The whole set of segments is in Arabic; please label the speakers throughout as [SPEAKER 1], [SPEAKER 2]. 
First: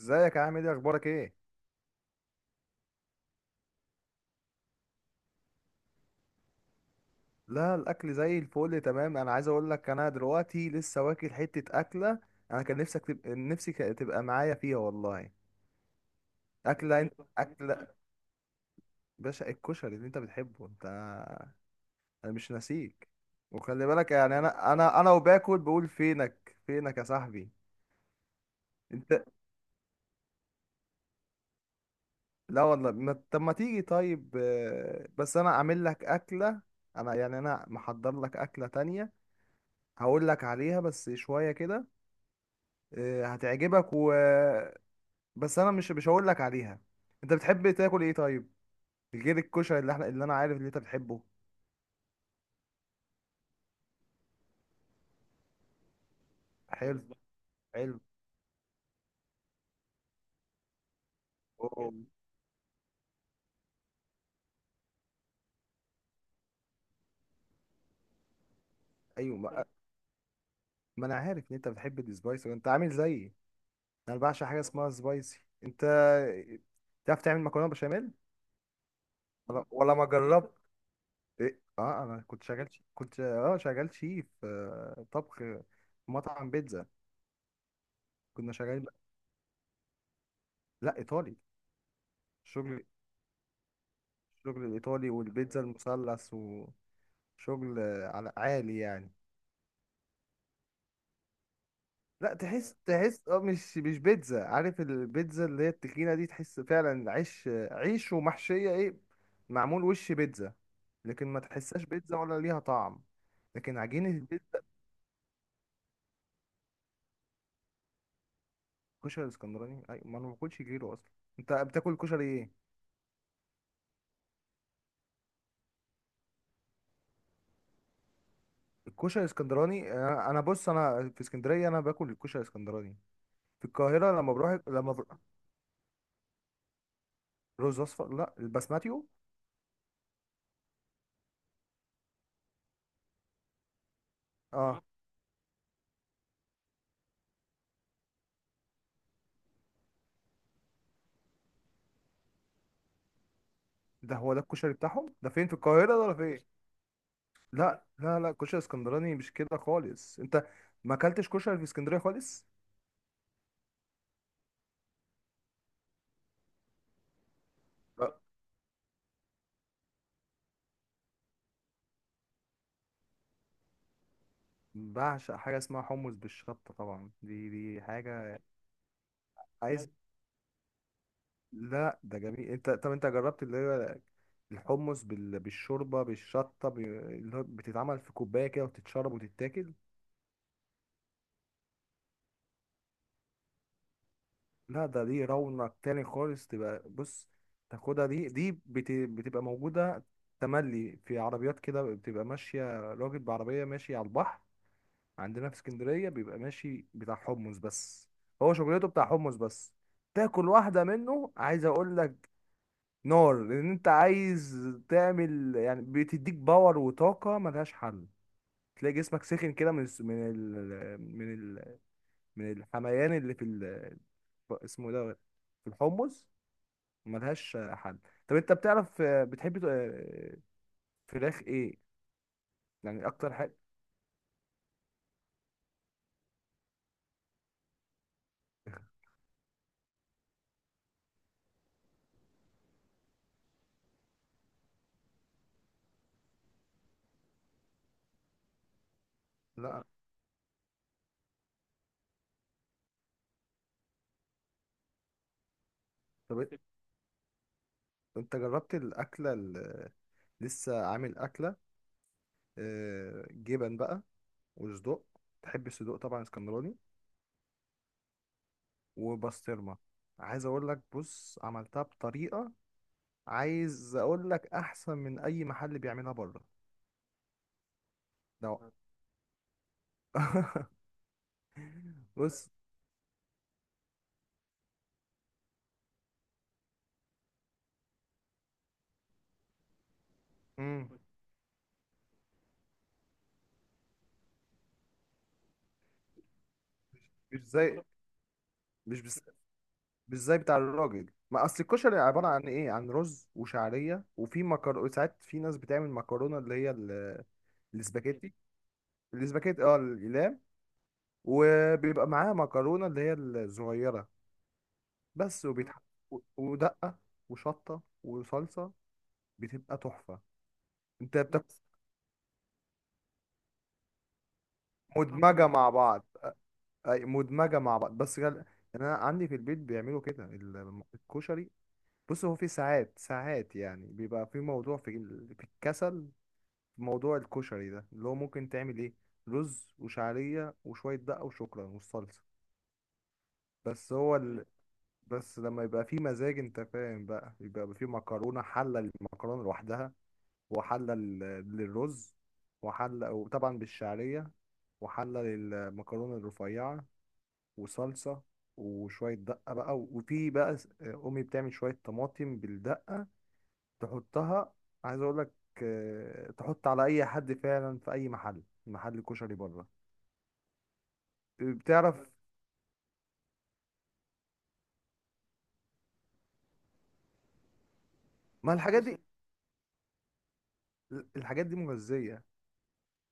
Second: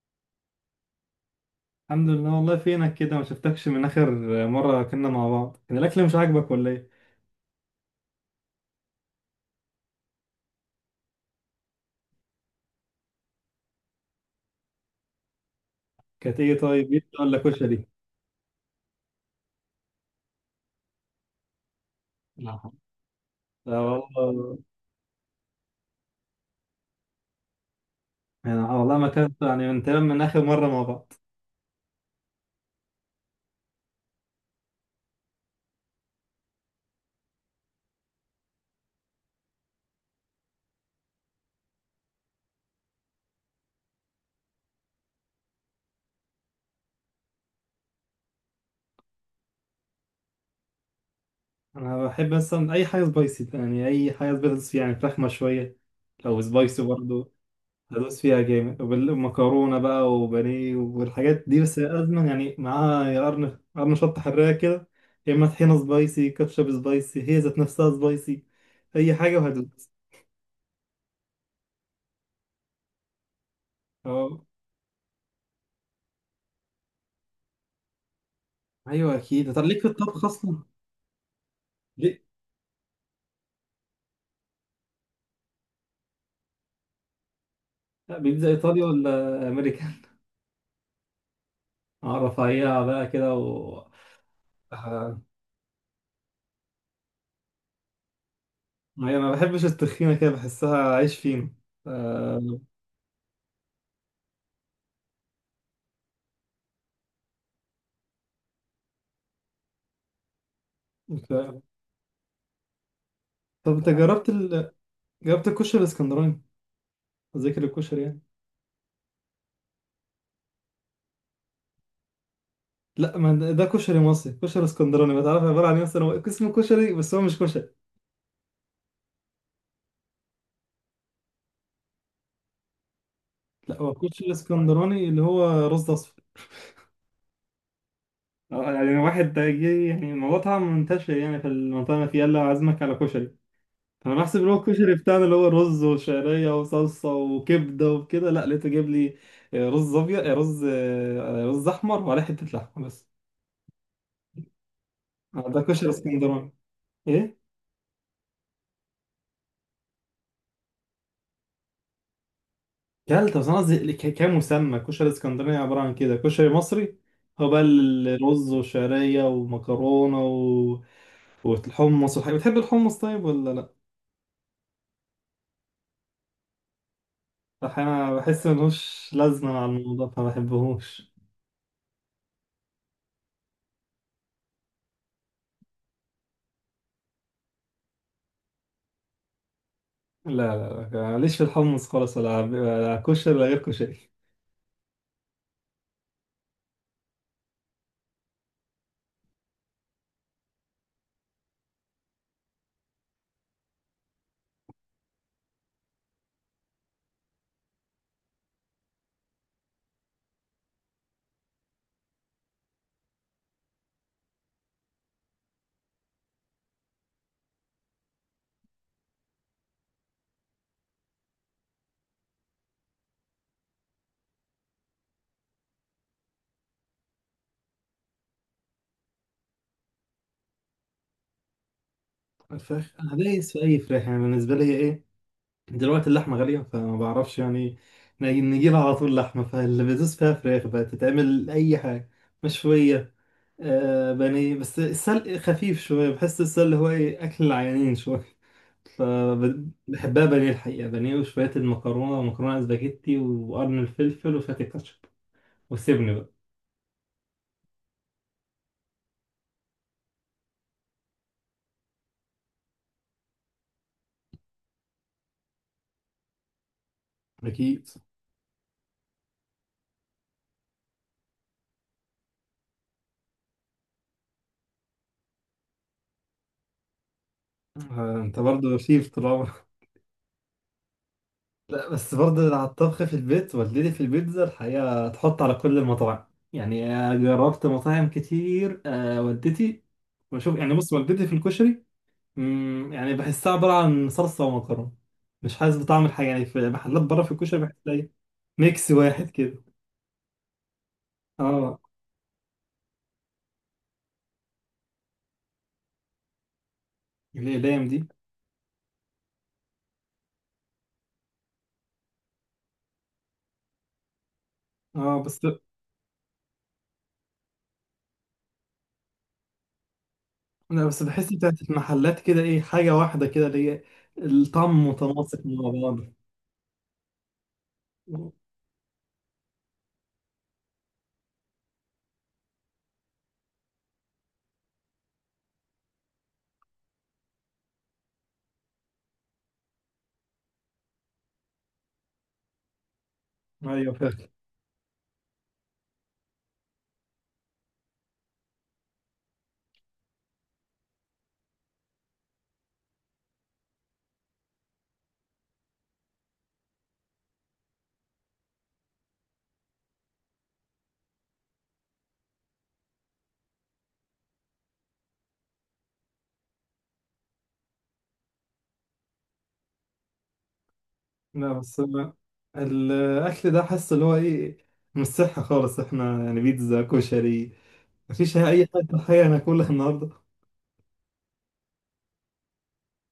[SPEAKER 1] ازيك يا عامل ايه اخبارك ايه؟
[SPEAKER 2] الحمد لله. والله فينك كده؟ ما شفتكش من اخر مره كنا مع بعض. كان الاكل مش عاجبك ولا ايه؟
[SPEAKER 1] لا، الاكل زي الفل تمام. انا عايز اقول لك انا دلوقتي لسه واكل حته اكله. انا كان نفسك تبقى، نفسي تبقى معايا فيها والله.
[SPEAKER 2] كانت ايه طيب؟
[SPEAKER 1] اكله، انت
[SPEAKER 2] بيتزا ولا كشري؟
[SPEAKER 1] اكله باشا، الكشري اللي انت بتحبه انت. انا مش
[SPEAKER 2] لا،
[SPEAKER 1] ناسيك.
[SPEAKER 2] لا
[SPEAKER 1] وخلي بالك يعني
[SPEAKER 2] والله.
[SPEAKER 1] انا وباكل بقول فينك فينك يا صاحبي.
[SPEAKER 2] انا والله ما
[SPEAKER 1] انت.
[SPEAKER 2] كانت يعني من تمام، من اخر مره مع بعض.
[SPEAKER 1] لا والله ما... طب ما تيجي طيب، بس انا اعمل لك اكله. انا يعني انا محضر لك اكله تانية. هقول لك عليها بس شويه كده. هتعجبك و... بس انا مش هقول لك عليها. انت بتحب تاكل ايه طيب؟ غير الكشري اللي احنا، اللي انا عارف اللي انت بتحبه.
[SPEAKER 2] انا بحب مثلا اي حاجه سبايسي، يعني اي حاجه سبايسي، يعني فراخ مشويه لو سبايسي
[SPEAKER 1] حلو خلاص بقى.
[SPEAKER 2] برضه.
[SPEAKER 1] حلو.
[SPEAKER 2] هدوس فيها جامد ومكرونه بقى وبانيه والحاجات دي،
[SPEAKER 1] أوه.
[SPEAKER 2] بس
[SPEAKER 1] حلو.
[SPEAKER 2] لازما يعني معاها يا قرن قرن شطه حراقه كده. يا اما طحينه سبايسي، كاتشب سبايسي، هي ذات نفسها سبايسي اي
[SPEAKER 1] ايوه
[SPEAKER 2] حاجه وهدوس.
[SPEAKER 1] ما انا عارف ان انت بتحب السبايسي، وانت عامل زيي. انا
[SPEAKER 2] اه،
[SPEAKER 1] بعشق حاجه اسمها سبايسي. انت تعرف تعمل مكرونه بشاميل؟
[SPEAKER 2] ايوه اكيد، طب
[SPEAKER 1] ولا
[SPEAKER 2] ليك في
[SPEAKER 1] ولا ما
[SPEAKER 2] الطبخ
[SPEAKER 1] جربت.
[SPEAKER 2] اصلا؟
[SPEAKER 1] إيه؟ اه،
[SPEAKER 2] ليه؟
[SPEAKER 1] انا كنت شغال كنت شغال شيف، طبخ في مطعم بيتزا.
[SPEAKER 2] لا، بيتزا
[SPEAKER 1] كنا
[SPEAKER 2] ايطالي
[SPEAKER 1] شغالين.
[SPEAKER 2] ولا امريكان؟
[SPEAKER 1] لا، ايطالي.
[SPEAKER 2] اعرف
[SPEAKER 1] شغل.
[SPEAKER 2] اعيها بقى كده و...
[SPEAKER 1] الشغل الايطالي
[SPEAKER 2] آه.
[SPEAKER 1] والبيتزا المثلث و... شغل على عالي يعني.
[SPEAKER 2] أيوة، انا ما بحبش التخينه كده، بحسها عيش فينو.
[SPEAKER 1] لا
[SPEAKER 2] آه.
[SPEAKER 1] تحس، تحس مش بيتزا. عارف البيتزا اللي هي التخينة دي؟ تحس فعلا عيش، عيش ومحشية ايه، معمول وش بيتزا. لكن
[SPEAKER 2] ف-
[SPEAKER 1] ما تحسهاش بيتزا ولا ليها طعم.
[SPEAKER 2] طب
[SPEAKER 1] لكن
[SPEAKER 2] انت
[SPEAKER 1] عجينة البيتزا.
[SPEAKER 2] جربت الكشري الاسكندراني، ذاكر الكشري يعني.
[SPEAKER 1] الكشري الاسكندراني اي، ما انا ما باكلش غيره اصلا. انت بتاكل كشري ايه؟
[SPEAKER 2] لا، ما ده كشري مصري، كشري اسكندراني ما تعرف عباره عن ايه؟ مثلا هو اسمه كشري بس هو مش كشري.
[SPEAKER 1] الكشري الاسكندراني انا بص، انا في اسكندرية انا باكل الكشري الاسكندراني. في
[SPEAKER 2] لا، هو
[SPEAKER 1] القاهرة،
[SPEAKER 2] كشري
[SPEAKER 1] لما بروح لما
[SPEAKER 2] اسكندراني
[SPEAKER 1] بروح.
[SPEAKER 2] اللي هو رز اصفر.
[SPEAKER 1] رز اصفر؟ لا،
[SPEAKER 2] آه، يعني
[SPEAKER 1] البسماتيو.
[SPEAKER 2] واحد ده جه، يعني الموضوع طبعا منتشر يعني في المنطقه اللي أنا فيها، يلا عازمك على كشري. انا بحسب اللي هو
[SPEAKER 1] اه،
[SPEAKER 2] الكشري بتاعنا اللي هو رز وشعريه وصلصه وكبده وكده، لا لقيته جايب لي رز ابيض، رز احمر وعليه حته لحمه بس.
[SPEAKER 1] ده هو ده الكشري بتاعهم. ده فين؟ في
[SPEAKER 2] ده
[SPEAKER 1] القاهرة
[SPEAKER 2] كشري
[SPEAKER 1] ده ولا فين؟
[SPEAKER 2] اسكندراني. ايه؟
[SPEAKER 1] لا، لا، لا، كشري اسكندراني مش كده خالص انت. ما اكلتش كشري في اسكندريه خالص.
[SPEAKER 2] كلت بس انا قصدي كمسمى كشري اسكندراني عباره عن كده، كشري مصري هو بقى
[SPEAKER 1] لا،
[SPEAKER 2] الرز وشعريه ومكرونه و... والحمص والحاجات، بتحب الحمص طيب ولا لا؟
[SPEAKER 1] بعشق حاجه اسمها حمص بالشطه طبعا، دي
[SPEAKER 2] احيانا
[SPEAKER 1] حاجه.
[SPEAKER 2] بحس ملوش لازمه مع
[SPEAKER 1] عايز.
[SPEAKER 2] الموضوع فما بحبهوش.
[SPEAKER 1] لا ده جميل. انت، طب انت جربت اللي هو الحمص بالشوربه بالشطه اللي هو بتتعمل في كوبايه كده وتتشرب وتتاكل؟
[SPEAKER 2] لا، لا، لا، ماليش في الحمص خالص، ولا كشري ولا غير كشري.
[SPEAKER 1] لا، ده دي رونق تاني خالص. تبقى بص تاخدها، دي بتبقى موجوده. تملي في عربيات كده، بتبقى ماشيه راجل بعربيه ماشي على البحر. عندنا في اسكندرية بيبقى ماشي بتاع حمص بس. هو شغلته بتاع حمص بس. تاكل واحدة منه عايز اقول لك، نار. لان انت عايز تعمل يعني، بتديك باور وطاقة ملهاش حل. تلاقي جسمك سخن كده، من ال من الحميان اللي في ال... اسمه ده، في الحمص. ملهاش حل. طب انت بتعرف، بتحب فراخ ايه؟
[SPEAKER 2] الفراخ
[SPEAKER 1] يعني
[SPEAKER 2] انا
[SPEAKER 1] اكتر
[SPEAKER 2] دايس
[SPEAKER 1] حاجة.
[SPEAKER 2] في اي فراخ يعني، بالنسبه لي ايه. دلوقتي اللحمه غاليه فما بعرفش يعني. نجيب على طول لحمه، فاللي بدوس فيها فراخ بقى تتعمل اي حاجه مشويه. آه، بانيه، بس السلق خفيف شويه، بحس السلق هو ايه اكل العيانين شويه.
[SPEAKER 1] لا.
[SPEAKER 2] فبحبها بانيه الحقيقه، بانيه وشويه المكرونه، ومكرونه اسباجيتي وقرن الفلفل وشويه الكاتشب، وسيبني بقى.
[SPEAKER 1] طب انت جربت الاكلة اللي لسه عامل اكلة؟ جبن بقى، وصدوق. تحب الصدوق طبعا اسكندراني،
[SPEAKER 2] اكيد.
[SPEAKER 1] وبسطرمه. عايز اقول لك، بص عملتها بطريقه. عايز اقول لك احسن من اي محل بيعملها بره.
[SPEAKER 2] آه، انت
[SPEAKER 1] ده
[SPEAKER 2] برضه شيف طول عمرك؟ لا، بس
[SPEAKER 1] بص.
[SPEAKER 2] برضه على الطبخ في البيت، والدتي في البيتزا الحقيقة تحط على كل المطاعم. يعني جربت مطاعم كتير، والدتي، وشوف يعني،
[SPEAKER 1] مم.
[SPEAKER 2] بص والدتي في الكشري. يعني بحسها عبارة عن صلصة ومكرونة، مش حاسس بطعم الحاجة، يعني في محلات بره في
[SPEAKER 1] مش
[SPEAKER 2] الكشري
[SPEAKER 1] زي.
[SPEAKER 2] بحس إيه، ميكس
[SPEAKER 1] مش بس
[SPEAKER 2] واحد كده.
[SPEAKER 1] مش زي بتاع الراجل. ما اصل
[SPEAKER 2] اه،
[SPEAKER 1] الكشري عباره عن ايه؟ عن رز وشعريه، وفي مكرونه ساعات. في ناس بتعمل مكرونه اللي هي
[SPEAKER 2] الأقلام دي.
[SPEAKER 1] الاسباجيتي. الاسباجيتي، الاقلام. وبيبقى معاها مكرونه اللي هي الصغيره
[SPEAKER 2] اه بس.
[SPEAKER 1] بس. ودقة وشطة وصلصة. بتبقى تحفة.
[SPEAKER 2] لا، بس
[SPEAKER 1] انت
[SPEAKER 2] بحس
[SPEAKER 1] بتاكل
[SPEAKER 2] بتاعت المحلات كده ايه، حاجة واحدة كده اللي هي الطعم متناسق
[SPEAKER 1] مدمجة
[SPEAKER 2] مع
[SPEAKER 1] مع بعض.
[SPEAKER 2] بعض.
[SPEAKER 1] اي، مدمجة مع بعض بس يعني انا عندي في البيت بيعملوا كده الكشري. بص، هو في ساعات ساعات يعني بيبقى في موضوع في في الكسل، في موضوع الكشري ده. اللي هو ممكن تعمل ايه؟ رز وشعرية وشوية دقة وشكرا والصلصة
[SPEAKER 2] ايوه.
[SPEAKER 1] بس. هو بس لما يبقى في مزاج، انت فاهم بقى، يبقى في مكرونة. حلة المكرونة لوحدها، وحلة للرز، وحلة وطبعا بالشعرية، وحلة للمكرونة الرفيعة، وصلصة، وشوية دقة بقى. وفي بقى أمي بتعمل شوية طماطم بالدقة، تحطها. عايز أقولك، تحط على أي حد فعلا في أي محل كشري بره.
[SPEAKER 2] لا، بس
[SPEAKER 1] بتعرف؟
[SPEAKER 2] أنا الأكل ده حاسس اللي هو إيه، مش صحي خالص، إحنا يعني بيتزا، كشري، مفيش
[SPEAKER 1] ما
[SPEAKER 2] أي
[SPEAKER 1] الحاجات
[SPEAKER 2] حاجة
[SPEAKER 1] دي،
[SPEAKER 2] حقيقة ناكلها النهاردة.
[SPEAKER 1] الحاجات دي مغذية.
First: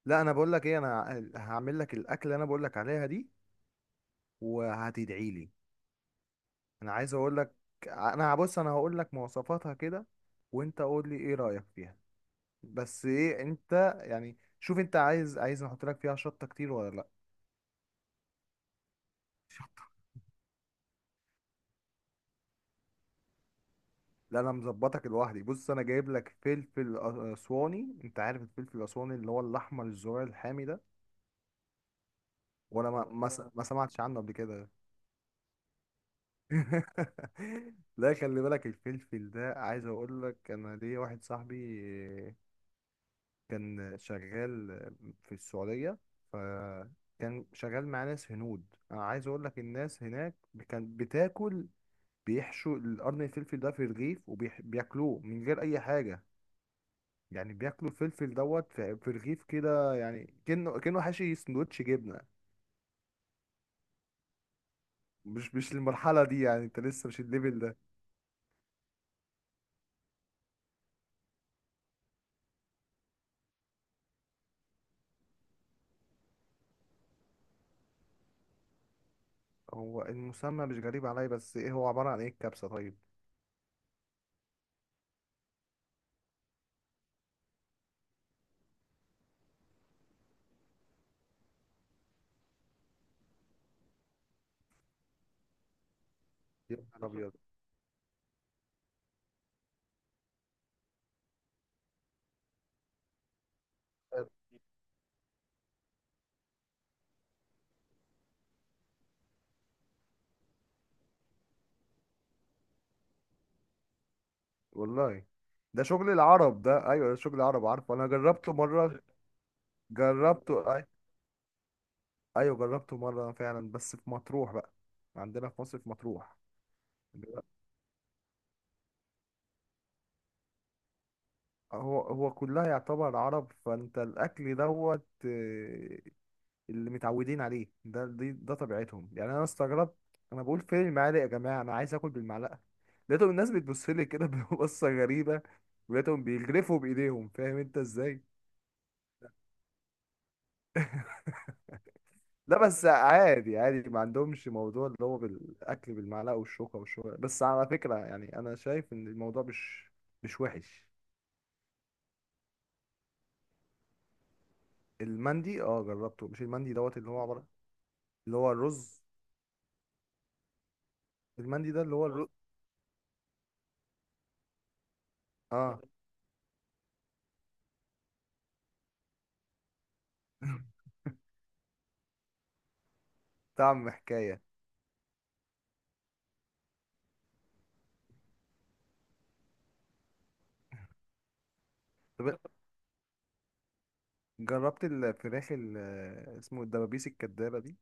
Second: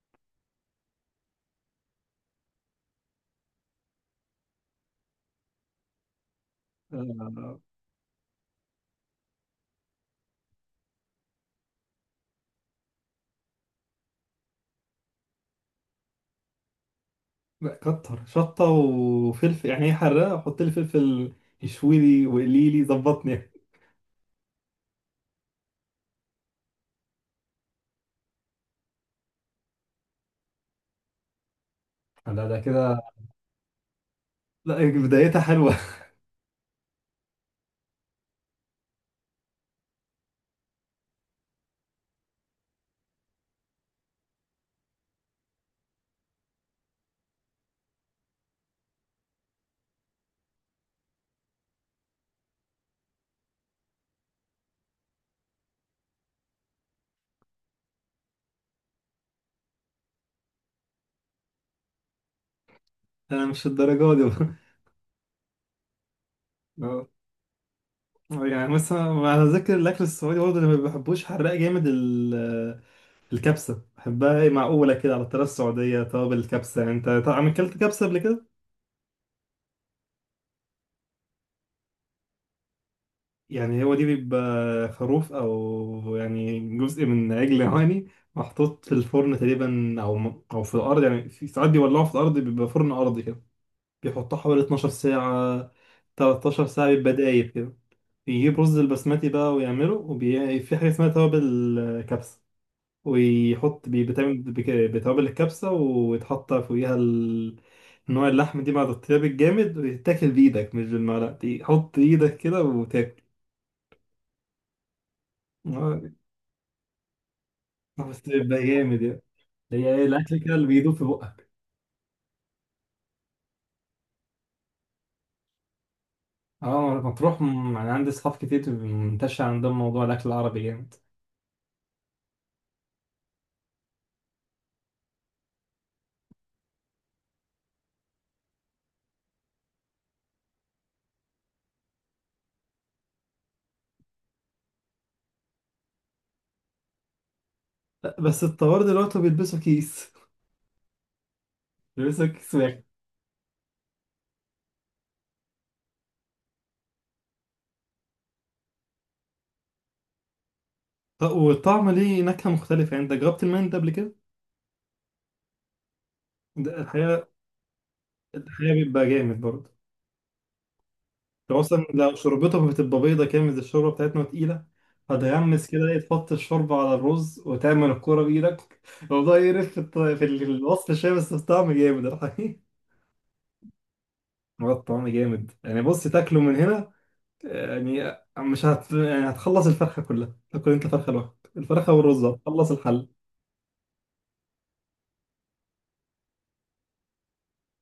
[SPEAKER 1] لا، أنا بقولك إيه، أنا هعمل لك الأكل اللي أنا بقولك عليها دي، وهتدعي لي. انا عايز اقول لك.
[SPEAKER 2] آه.
[SPEAKER 1] انا بص، انا هقول لك مواصفاتها كده، وانت قول لي ايه رأيك فيها. بس ايه انت، يعني شوف انت عايز احط لك فيها شطة كتير ولا لا؟
[SPEAKER 2] لا، كتر شطة وفلفل، يعني إيه حراقة، حط لي فلفل، يشوي لي وقلي لي، ظبطني.
[SPEAKER 1] لا، انا مظبطك لوحدي. بص انا جايب لك فلفل اسواني. انت عارف الفلفل الاسواني اللي هو الاحمر الزرار الحامي ده؟
[SPEAKER 2] لا ده
[SPEAKER 1] ولا
[SPEAKER 2] كده.
[SPEAKER 1] ما ما, ما سمعتش عنه قبل كده؟
[SPEAKER 2] لا. بدايتها حلوة.
[SPEAKER 1] لا، خلي بالك، الفلفل ده عايز اقول لك، انا ليا واحد صاحبي كان شغال في السعودية. فكان شغال مع ناس هنود. أنا عايز أقول لك الناس هناك كانت بتاكل، بيحشوا القرن الفلفل ده في رغيف وبياكلوه من غير أي حاجة. يعني بياكلوا الفلفل دوت في رغيف كده، يعني كأنه حاشي سندوتش جبنة.
[SPEAKER 2] أنا مش الدرجة دي.
[SPEAKER 1] مش المرحلة دي يعني. أنت لسه
[SPEAKER 2] برضه.
[SPEAKER 1] مش الليفل ده.
[SPEAKER 2] آه، يعني مثلا على ذكر الأكل السعودي برضه، اللي ما بحبوش حراق جامد. الكبسة بحبها، هي معقولة كده على الطريقة السعودية، توابل الكبسة يعني، انت طبعا اكلت كبسة قبل كده؟
[SPEAKER 1] هو المسمى مش غريب عليا، بس إيه هو عبارة عن إيه الكبسة طيب؟
[SPEAKER 2] يعني هو دي بيبقى خروف او يعني جزء من عجل هواني، محطوط في الفرن تقريبا، او في الارض، يعني في ساعات بيولعوه في الارض، بيبقى فرن ارضي كده، بيحطوه حوالي 12 ساعة، 13
[SPEAKER 1] يا
[SPEAKER 2] ساعة
[SPEAKER 1] نهار
[SPEAKER 2] بيبقى
[SPEAKER 1] أبيض.
[SPEAKER 2] دايب كده. بيجيب رز البسمتي بقى ويعمله، وفي حاجة اسمها توابل كبسة، ويحط بيتعمل بتوابل الكبسة، ويتحط فوقيها نوع اللحم دي مع الطياب الجامد، ويتاكل بإيدك مش بالمعلقة، دي حط إيدك كده وتاكل.
[SPEAKER 1] والله ده شغل
[SPEAKER 2] آه،
[SPEAKER 1] العرب. ده ايوه، ده شغل العرب، عارفه انا
[SPEAKER 2] بس
[SPEAKER 1] جربته
[SPEAKER 2] بيبقى
[SPEAKER 1] مره.
[SPEAKER 2] جامد يعني. هي إيه الأكل كده
[SPEAKER 1] جربته
[SPEAKER 2] اللي
[SPEAKER 1] أي...
[SPEAKER 2] بيدوب في بقك؟
[SPEAKER 1] ايوه جربته مره فعلا، بس في مطروح بقى. عندنا في مصر في مطروح.
[SPEAKER 2] اه لما تروح يعني عندي أصحاب كتير منتشر عندهم موضوع الأكل العربي جامد.
[SPEAKER 1] هو هو كلها يعتبر عرب. فانت الاكل دوت، اللي متعودين عليه ده، دي ده طبيعتهم يعني. انا استغربت، انا بقول فين المعالق يا جماعه، انا عايز اكل بالمعلقه. لقيتهم الناس بتبص لي كده ببصه غريبه. ولقيتهم بيجرفوا بايديهم، فاهم انت ازاي؟
[SPEAKER 2] بس الطوار دلوقتي بيلبسوا كيس
[SPEAKER 1] لا
[SPEAKER 2] واحد.
[SPEAKER 1] بس عادي عادي، ما عندهمش موضوع اللي هو بالاكل بالمعلقه والشوكه. والشوكه بس على فكره، يعني انا شايف ان الموضوع مش وحش.
[SPEAKER 2] طب والطعم ليه نكهة مختلفة، يعني أنت جربت المندي قبل كده؟
[SPEAKER 1] المندي، جربته. مش المندي
[SPEAKER 2] ده
[SPEAKER 1] دوت اللي هو
[SPEAKER 2] الحقيقة
[SPEAKER 1] عباره، اللي هو
[SPEAKER 2] الحقيقة
[SPEAKER 1] الرز.
[SPEAKER 2] بيبقى جامد برضه. لو
[SPEAKER 1] المندي ده
[SPEAKER 2] اصلا
[SPEAKER 1] اللي هو
[SPEAKER 2] لو
[SPEAKER 1] الرز.
[SPEAKER 2] شوربتهم بتبقى بيضة كده، مش الشوربة بتاعتنا تقيلة، هتغمس
[SPEAKER 1] اه
[SPEAKER 2] كده ايه، تحط الشوربة على الرز وتعمل الكورة بإيدك. الموضوع يقرف في في الوصف شوية، بس الطعم جامد الحقيقة.
[SPEAKER 1] طعم حكايه.
[SPEAKER 2] هو الطعم جامد يعني، بص تاكله من هنا يعني، مش يعني هتخلص الفرخة كلها، تاكل انت فرخة لوحدك، الفرخة والرز
[SPEAKER 1] طب
[SPEAKER 2] هتخلص الحل.
[SPEAKER 1] جربت الفراخ اسمه الدبابيس الكدابه دي؟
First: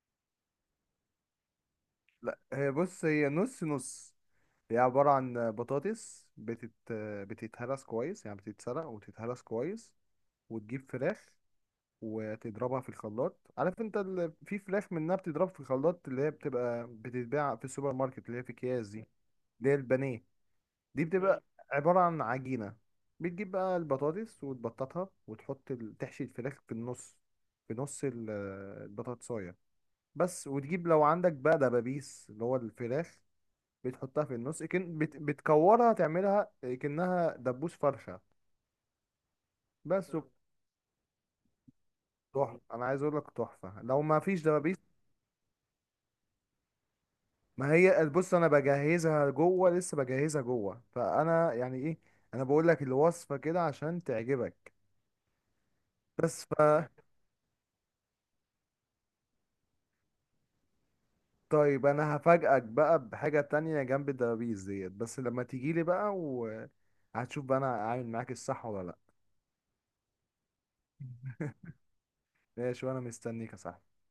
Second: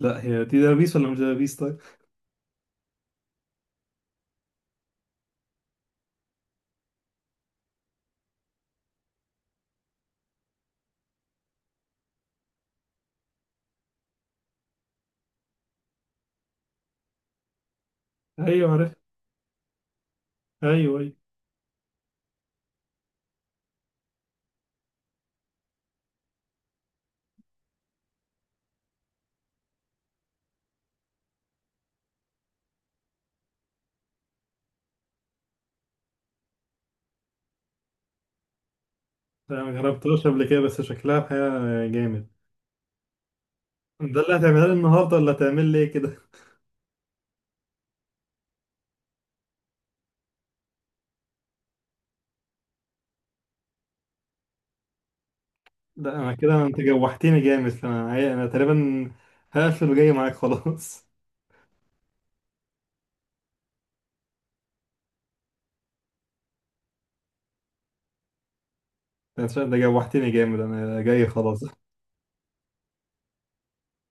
[SPEAKER 2] لا هي دي دبابيس ولا مش دبابيس طيب؟
[SPEAKER 1] لا، هي بص، هي نص نص. هي عباره عن بطاطس بتتهرس كويس، يعني بتتسلق وتتهرس كويس. وتجيب فراخ، وتضربها في الخلاط. عارف انت في فراخ منها بتضرب في الخلاط، اللي هي بتبقى بتتباع في السوبر ماركت اللي هي في
[SPEAKER 2] ايوه
[SPEAKER 1] اكياس
[SPEAKER 2] عارف.
[SPEAKER 1] دي. اللي هي البانيه
[SPEAKER 2] ايوه،
[SPEAKER 1] دي.
[SPEAKER 2] ايوه.
[SPEAKER 1] بتبقى عبارة عن عجينة. بتجيب بقى البطاطس وتبططها، وتحط تحشي الفراخ في النص، في نص البطاطساية بس. وتجيب لو عندك بقى دبابيس اللي هو الفراخ، بتحطها في النص. كن بتكورها تعملها كأنها دبوس فرخة
[SPEAKER 2] انا ما
[SPEAKER 1] بس.
[SPEAKER 2] جربتهاش قبل كده بس شكلها حاجة جامد.
[SPEAKER 1] تحفة. انا عايز اقول لك تحفة. لو ما
[SPEAKER 2] ده اللي
[SPEAKER 1] فيش
[SPEAKER 2] هتعملها لي
[SPEAKER 1] دبابيس،
[SPEAKER 2] النهارده ولا هتعمل لي إيه كده؟
[SPEAKER 1] ما هي بص انا بجهزها جوه. لسه بجهزها جوه، فانا يعني ايه، انا بقول لك الوصفه كده عشان تعجبك.
[SPEAKER 2] ده انا
[SPEAKER 1] بس ف...
[SPEAKER 2] كده انت جوحتني جامد، انا انا تقريبا هقفل وجاي معاك خلاص.
[SPEAKER 1] طيب، انا هفاجئك بقى بحاجه تانية جنب الدبابيس ديت. بس لما تيجي لي بقى، وهتشوف بقى انا عامل معاك الصح ولا لا.
[SPEAKER 2] ده جوحتني جامد انا جاي خلاص.
[SPEAKER 1] ماشي، وانا مستنيك يا صاحبي.